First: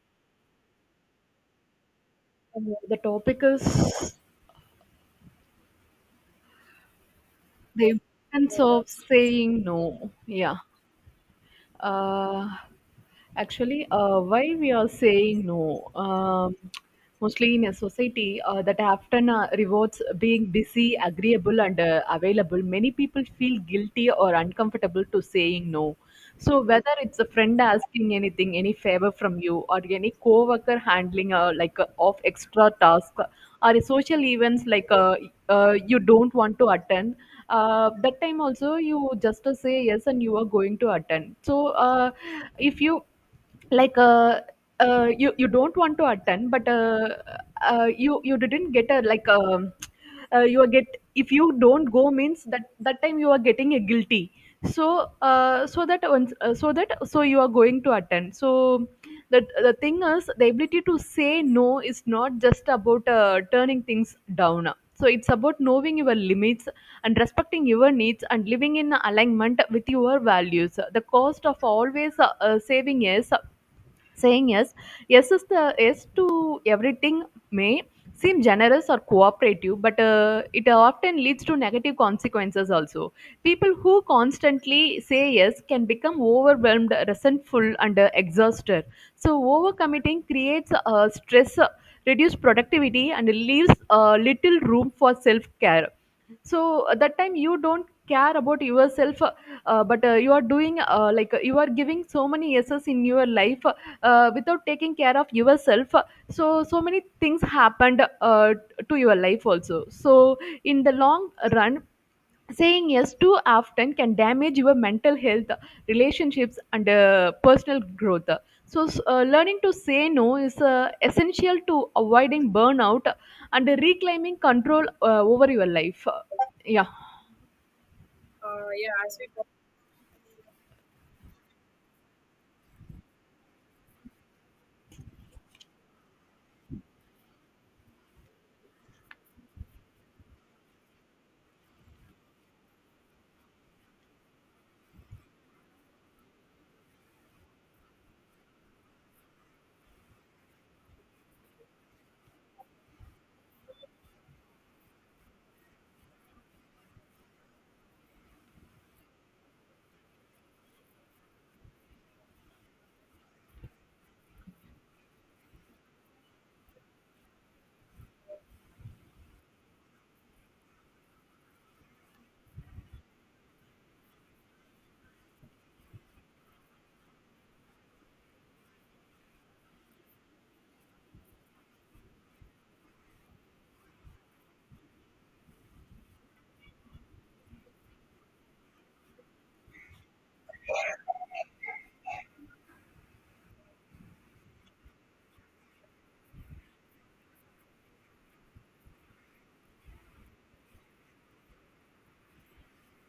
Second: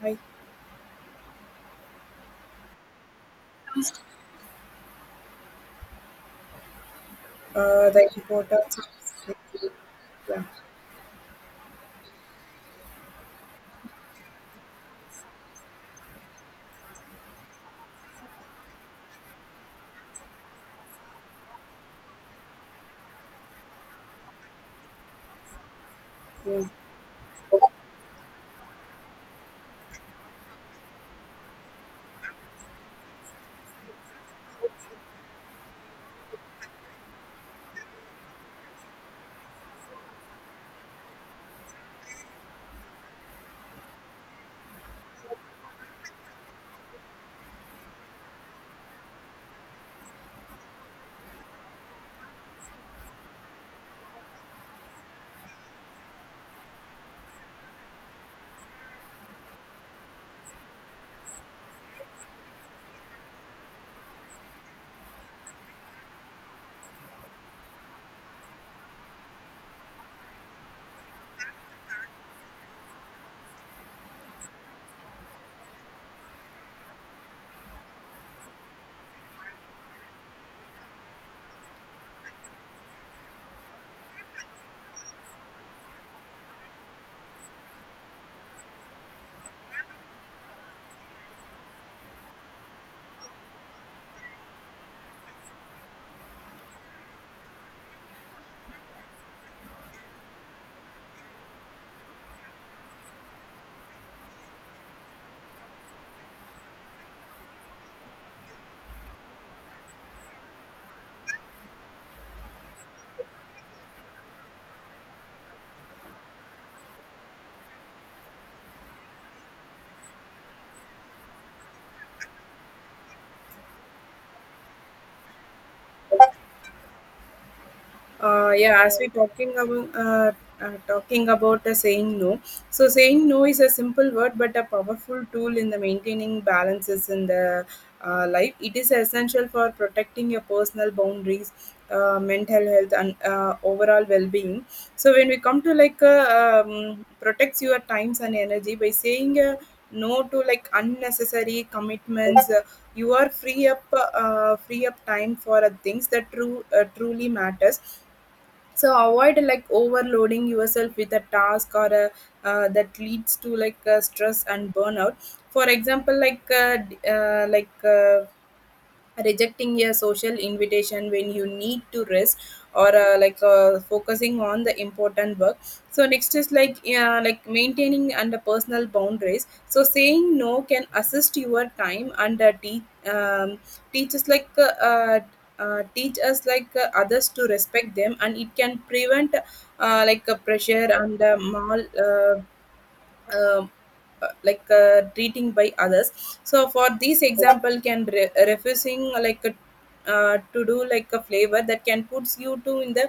Hi. Uh, the topic is the The importance importance of of saying safety. no. Yeah. Yeah. Uh, Actually, why we are saying no? Mostly in a society that often rewards being busy, agreeable, and available, many people feel guilty or uncomfortable to saying no. So Yeah. whether it's a friend asking anything, any favor from you, or any coworker handling of extra task, or social events like you don't want to attend, that time also you just say yes and you are going to attend, so if you, like, you don't want to attend, but you didn't get a, like, you are get, if you don't go means that time you are getting a guilty, so so that once so that so you are going to attend, so the thing is the ability to say no is not just about turning things down. So it's about knowing your limits and respecting your needs and living in alignment with your values. The cost of always saving is saying yes. Yes is the yes to everything may seem generous or cooperative, but it often leads to negative consequences also. People who constantly say yes can become overwhelmed, resentful, and exhausted. So overcommitting creates stress, reduced productivity, and leaves little room for self care. So at that time you don't care about yourself, but you are doing, like, you are giving so many yeses in your life, without taking care of yourself. So many things happened to your life also. So in the long run, saying yes too often can damage your mental health, relationships, and personal growth. So, learning to say no is essential to avoiding burnout and reclaiming control over your life. Yeah. uh, yeah Yeah. as we talking about the saying no. So saying no is a simple word but a powerful tool in the maintaining balances in the life. It is essential for protecting your personal boundaries, mental health, and overall well-being. So when we come to like protects your times and energy by saying no to like unnecessary commitments. You are free up time for things that true truly matters. So avoid like overloading yourself with a task or that leads to like stress and burnout. For example, like rejecting a social invitation when you need to rest, or focusing on the important work. So next is like maintaining and personal boundaries. So saying no can assist your time and um, teach us like uh, uh, teach us like others to respect them, and it can prevent like a pressure and mal, um, like treating by others. So for this example can refusing like a to do like a flavor that can puts you to in the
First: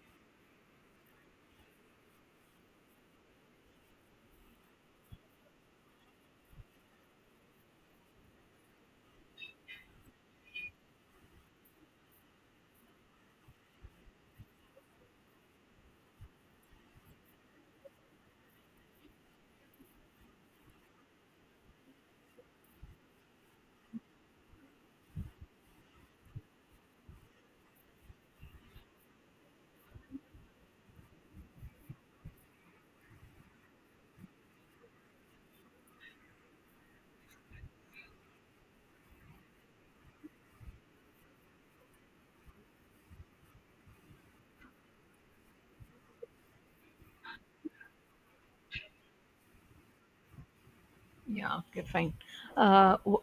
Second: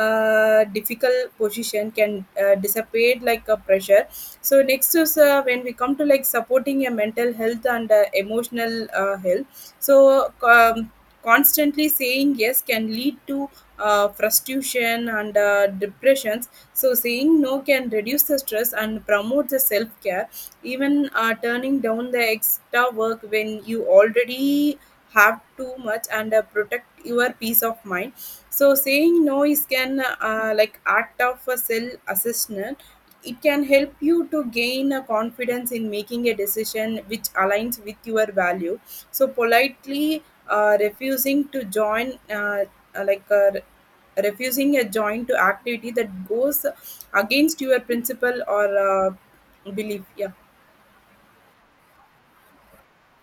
difficult position, can dissipate like a pressure. So next is when we come to like supporting your mental health and emotional health. So constantly saying yes can lead to frustration and depression. So, saying no can reduce the stress and promote the self care, even turning down the extra work when you already have too much, and protect your peace of mind. So, saying no is can like act of a self assessment. It can help you to gain a confidence in making a decision which aligns with your value. So politely refusing to join uh, like uh, refusing a joint to activity that goes against your principle or belief. Yeah. Yeah, okay, fine. Uh, w-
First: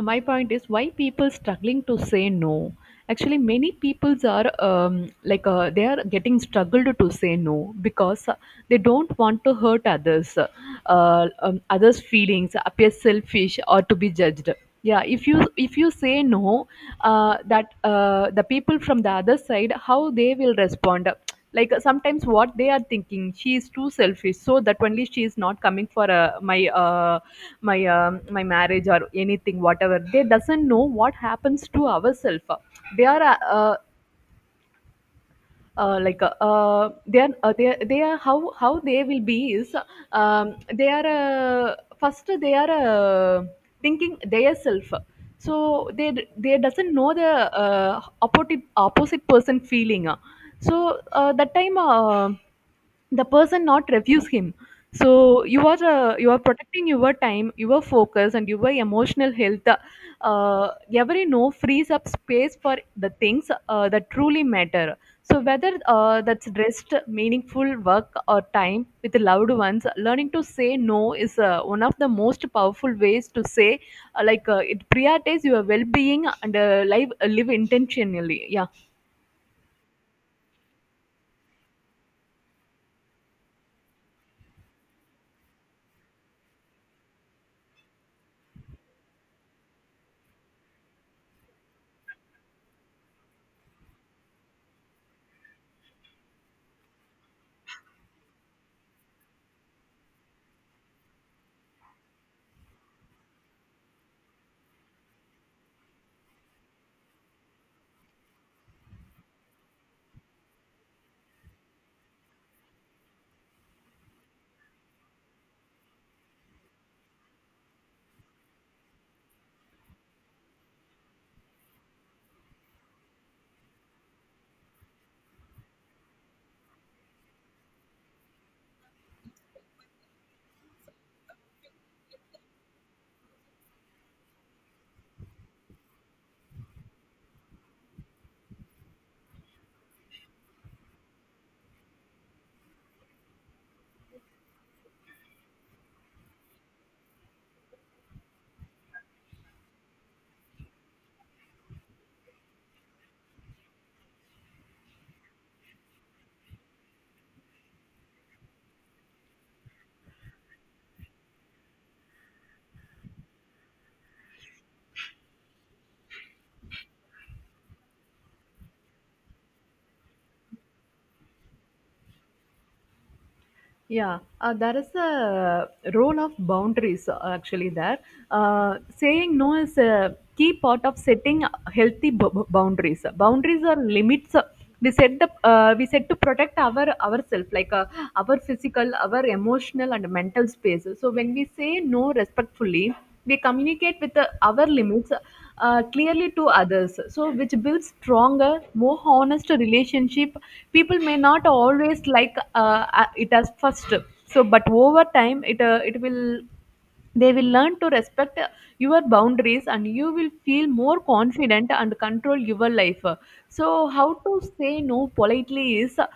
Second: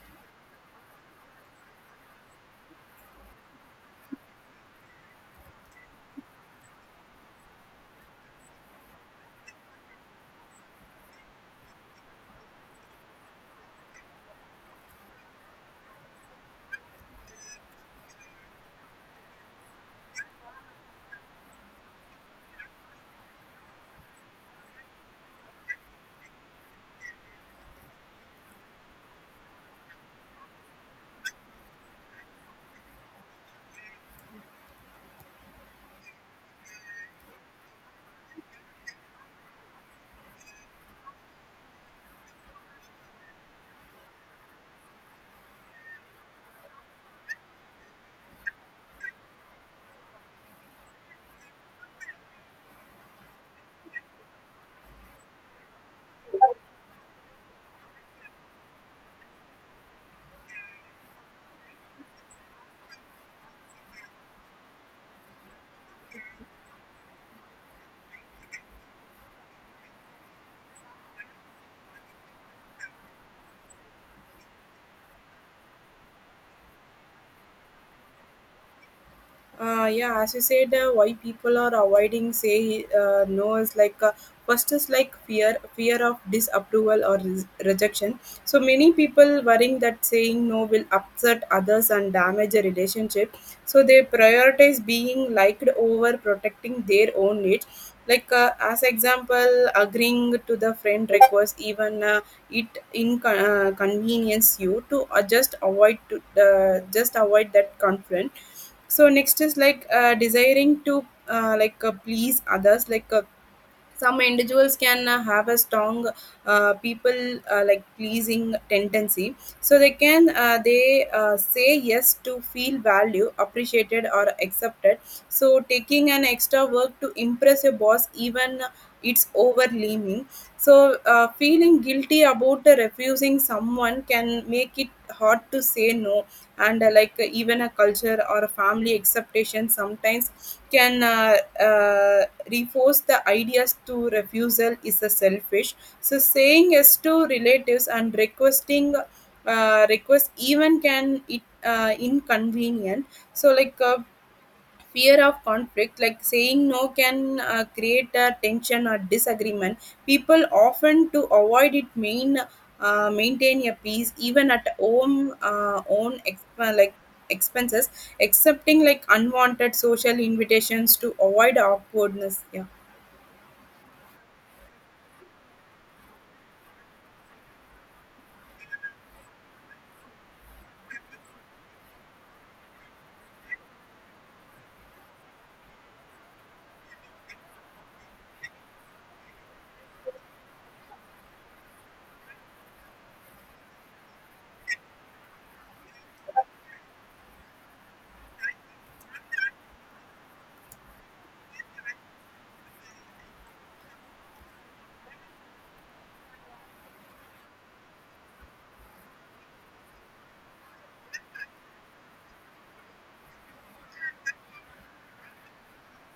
my point is why people struggling to say no. Actually, many peoples are like, they are getting struggled to say no because they don't want to hurt others, others' feelings, appear selfish or to be judged. Yeah, if you say no, that the people from the other side, how they will respond. Like, sometimes what they are thinking, she is too selfish, so that only she is not coming for my marriage or anything. Whatever, they doesn't know what happens to ourselves. They are like, they are, how they will be is, they are first, they are thinking their self. So they doesn't know the opposite person feeling. So that time, the person not refuse him. So you are protecting your time, your focus, and your emotional health. uh, every no frees up space for the things that truly matter. So whether that's rest, meaningful work, or time with loved ones, learning to say no is one of the most powerful ways to say, like, it prioritizes your well-being and live intentionally. Yeah. Yeah, as you said, why people are avoiding say no is like first is like fear, fear of disapproval or rejection. So many people worrying that saying no will upset others and damage a relationship. So they prioritize being liked over protecting their own needs. Like as example, agreeing to the friend request, even it inconvenience convenience you to just avoid that conflict. So next is like desiring to please others like some individuals can have a strong people like pleasing tendency. So they can they say yes to feel value, appreciated or accepted. So taking an extra work to impress your boss, even it's overwhelming. So feeling guilty about refusing someone can make it hard to say no. And even a culture or a family acceptation sometimes can uh, reinforce the ideas to refusal is a selfish. So saying yes to relatives and requesting request, even can it inconvenient. So like fear of conflict, like saying no can create a tension or disagreement. People often to avoid it mean maintain a peace even at home like expenses, accepting like unwanted social invitations to avoid awkwardness. Yeah. Yeah, there is a role of boundaries, actually, there. Saying no is a key part of setting healthy boundaries. Boundaries are limits we set to protect ourselves, like, our physical, our emotional, and mental space. So when we say no respectfully, we communicate with our limits clearly to others, so which builds stronger, more honest relationship. People may not always like it as first, so but over time it it will they will learn to respect your boundaries, and you will feel more confident and control your life. So how to say no politely is,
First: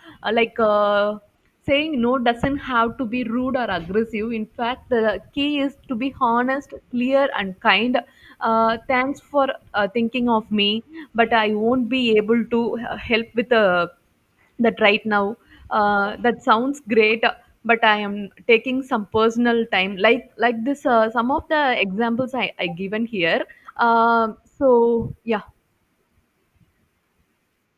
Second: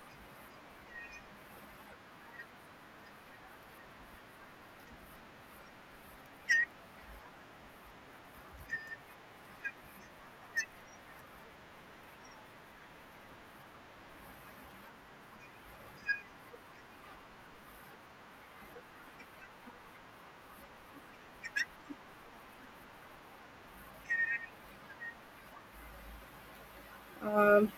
like, saying no doesn't have to be rude or aggressive. In fact, the key is to be honest, clear, and kind. Thanks for thinking of me, but I won't be able to help with that right now. That sounds great, but I am taking some personal time. Like this, some of the examples I given here. So yeah. Um,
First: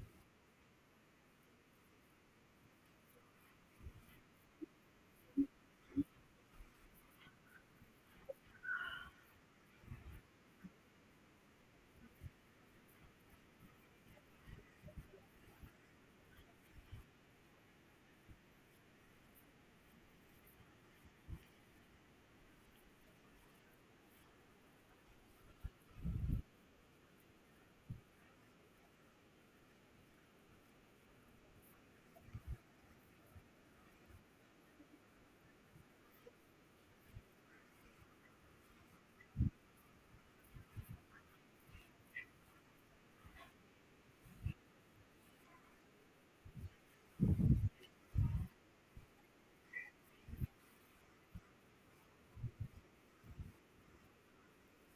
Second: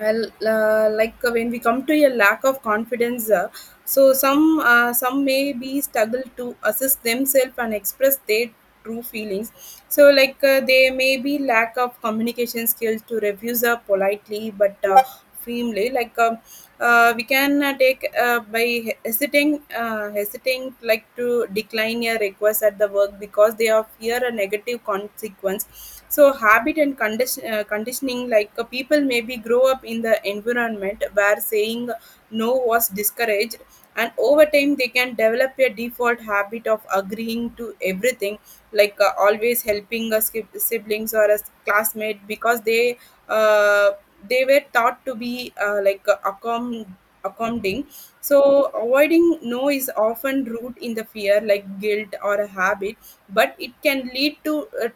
well, when we come to a lack of confidence, so some may be struggle to assess themselves and express their true feelings. So like they may be lack of communication skills to refuse politely, but firmly like we can take by he- hesitating hesitating like to decline a request at the work because they are fear a negative consequence. So habit and conditioning like people maybe grow up in the environment where saying no was discouraged, and over time they can develop a default habit of agreeing to everything. Like always helping us, siblings or a classmate because uh, they were taught to be accommodating. So avoiding no is often rooted in the fear like guilt or a habit, but it can lead to uh,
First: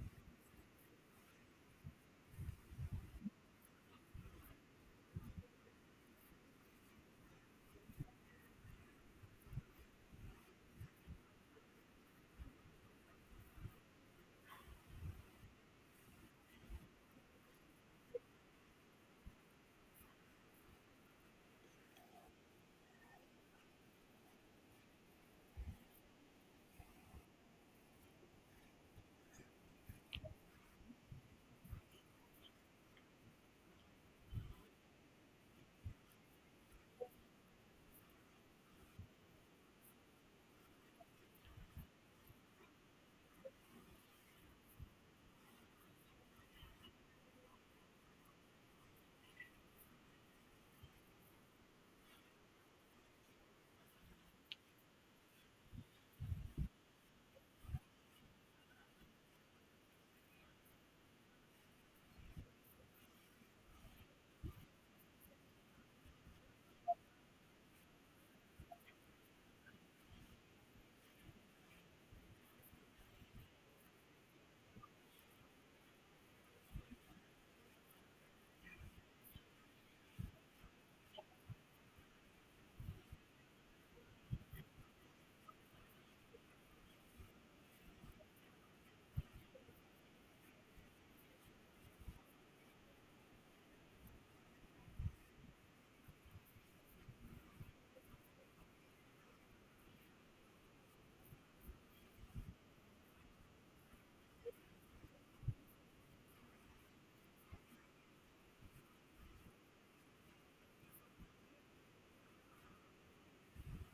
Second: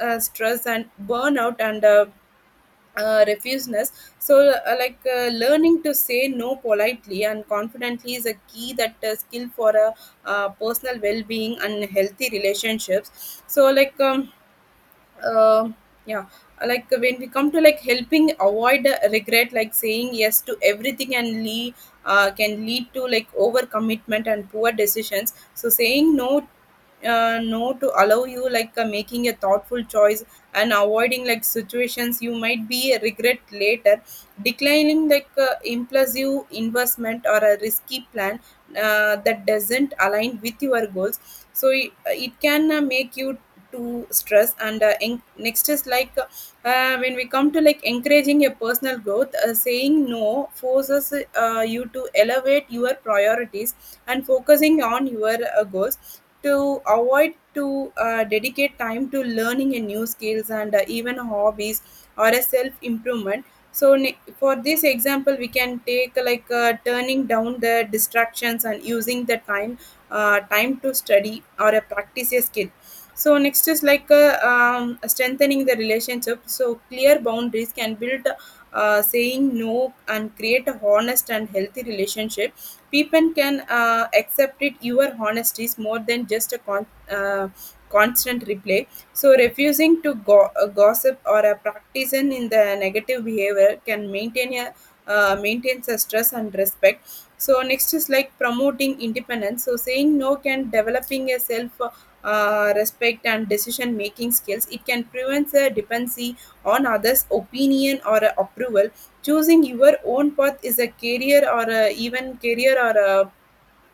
uh, stress and burnout and refuseness. So, learning to say no politely and confidently is a key that skill for a personal well-being and healthy relationships. So, like. Uh, yeah. Like when we come to like helping avoid regret, like saying yes to everything and can lead to like overcommitment and poor decisions. So saying no no to allow you like making a thoughtful choice and avoiding like situations you might be regret later, declining like impulsive investment or a risky plan that doesn't align with your goals. So it can make you to stress. And next is like when we come to like encouraging a personal growth. Saying no forces you to elevate your priorities and focusing on your goals, to avoid to dedicate time to learning a new skills and even hobbies or a self improvement. So for this example we can take turning down the distractions and using the time to study or a practice a skill. So next is like strengthening the relationship. So clear boundaries can build saying no and create a honest and healthy relationship. People can accept it your honesty is more than just a uh, constant replay. So, refusing to gossip or a practicing in the negative behavior can maintains a stress and respect. So next is like promoting independence. So saying no can developing a self respect and decision making skills. It can prevent a dependency on others' opinion or approval. Choosing your own path is a career or even career or a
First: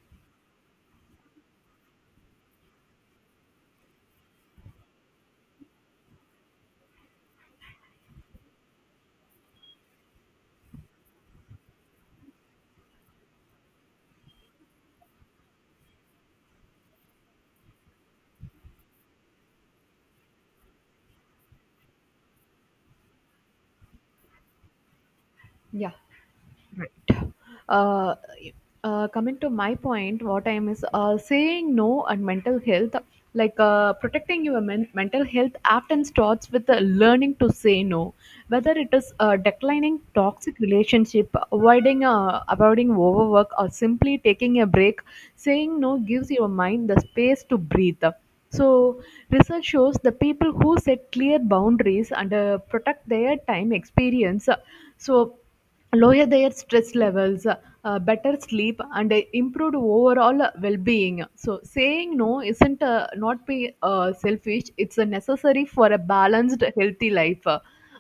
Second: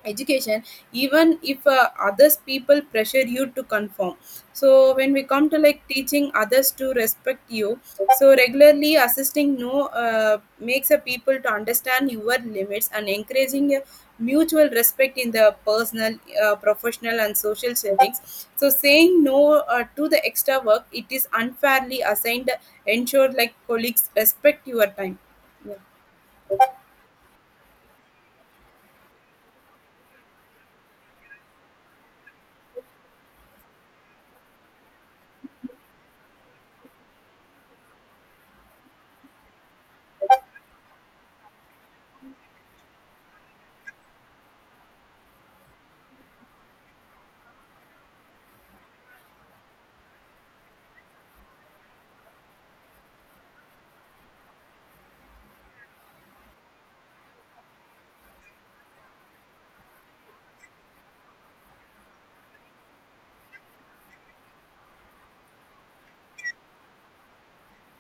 education, even if others people pressure you to conform. So when we come to like teaching others to respect you, so regularly assisting no makes a people to understand your limits and encouraging a mutual respect in the personal, professional, and social settings. So saying no to the extra work it is unfairly assigned, ensure like colleagues respect your time. Yeah. Yeah. Right. Uh, coming to my point, what I'm is saying no and mental health, like, protecting your mental health often starts with learning to say no, whether it is declining toxic relationship, avoiding overwork, or simply taking a break. Saying no gives your mind the space to breathe. So, research shows the people who set clear boundaries and protect their time experience, so lower their stress levels, better sleep, and improved overall well-being. So, saying no isn't, not be, selfish. It's necessary for a balanced, healthy life.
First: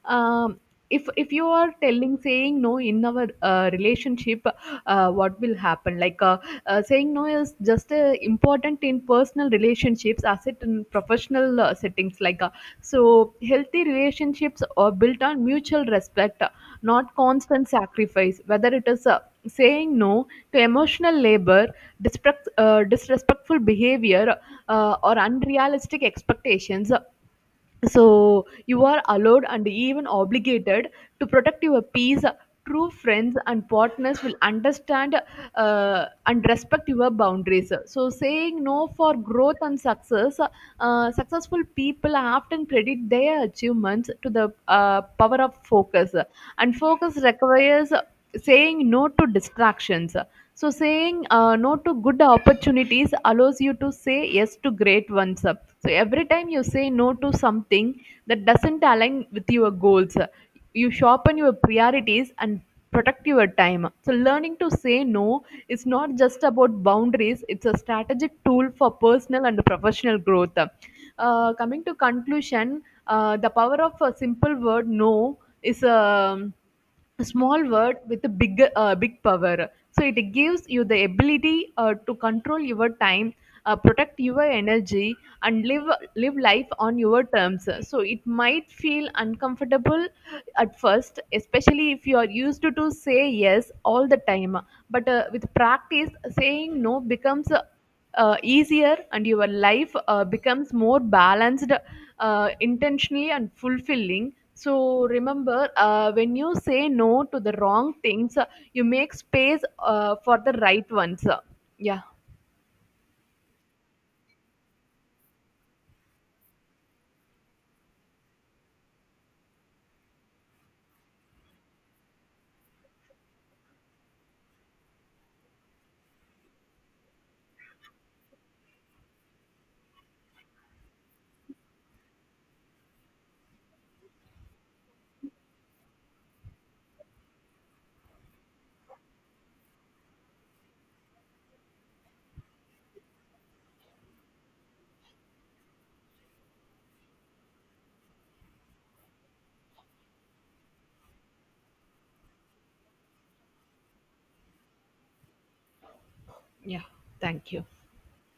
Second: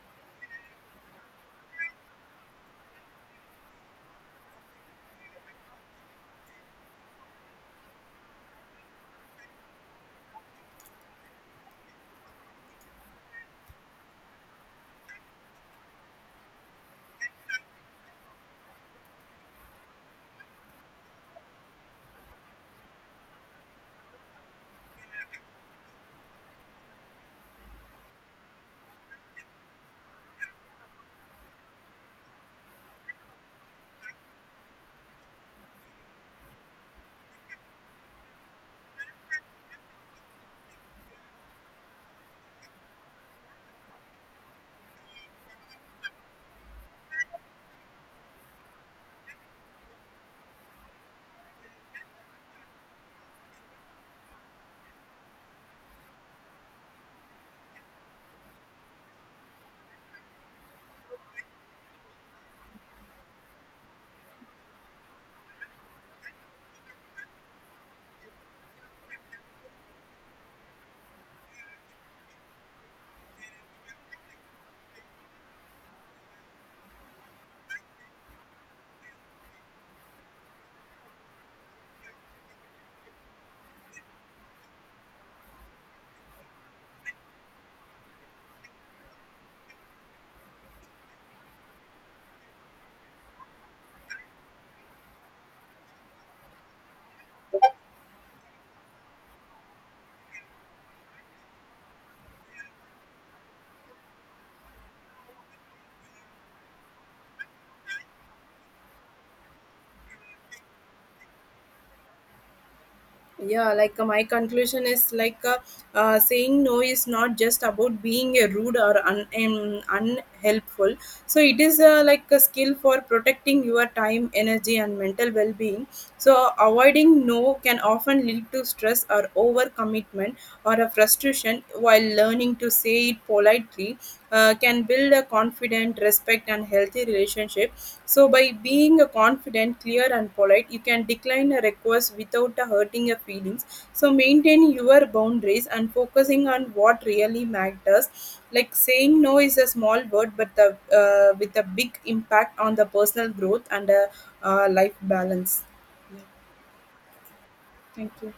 Um, if you are telling saying no in our relationship, what will happen? Like, saying no is just important in personal relationships as it in professional settings. Like, so, healthy relationships are built on mutual respect, not constant sacrifice, whether it is saying no to emotional labor, disrespectful behavior, or unrealistic expectations, so you are allowed and even obligated to protect your peace. True friends and partners will understand and respect your boundaries. So saying no for growth and success, successful people often credit their achievements to the power of focus, and focus requires saying no to distractions. So saying no to good opportunities allows you to say yes to great ones. So every time you say no to something that doesn't align with your goals, you sharpen your priorities and protect your time. So learning to say no is not just about boundaries. It's a strategic tool for personal and professional growth. Coming to conclusion, the power of a simple word no is, a small word with a big power. So it gives you the ability to control your time, protect your energy, and live life on your terms. So it might feel uncomfortable at first, especially if you are used to say yes all the time. But with practice, saying no becomes easier, and your life becomes more balanced, intentionally, and fulfilling. So remember, when you say no to the wrong things, you make space for the right ones. Yeah. Yeah. Like my conclusion is like saying no is not just about being a rude or unhelpful. So it is like a skill for protecting your time, energy, and mental well-being. So avoiding no can often lead to stress or overcommitment or a frustration, while learning to say it politely can build a confident, respect, and healthy relationship. So, by being a confident, clear, and polite, you can decline a request without hurting your feelings. So, maintain your boundaries and focusing on what really matters. Like saying no is a small word, but with a big impact on the personal growth and life balance. Yeah. Thank you. Thank you.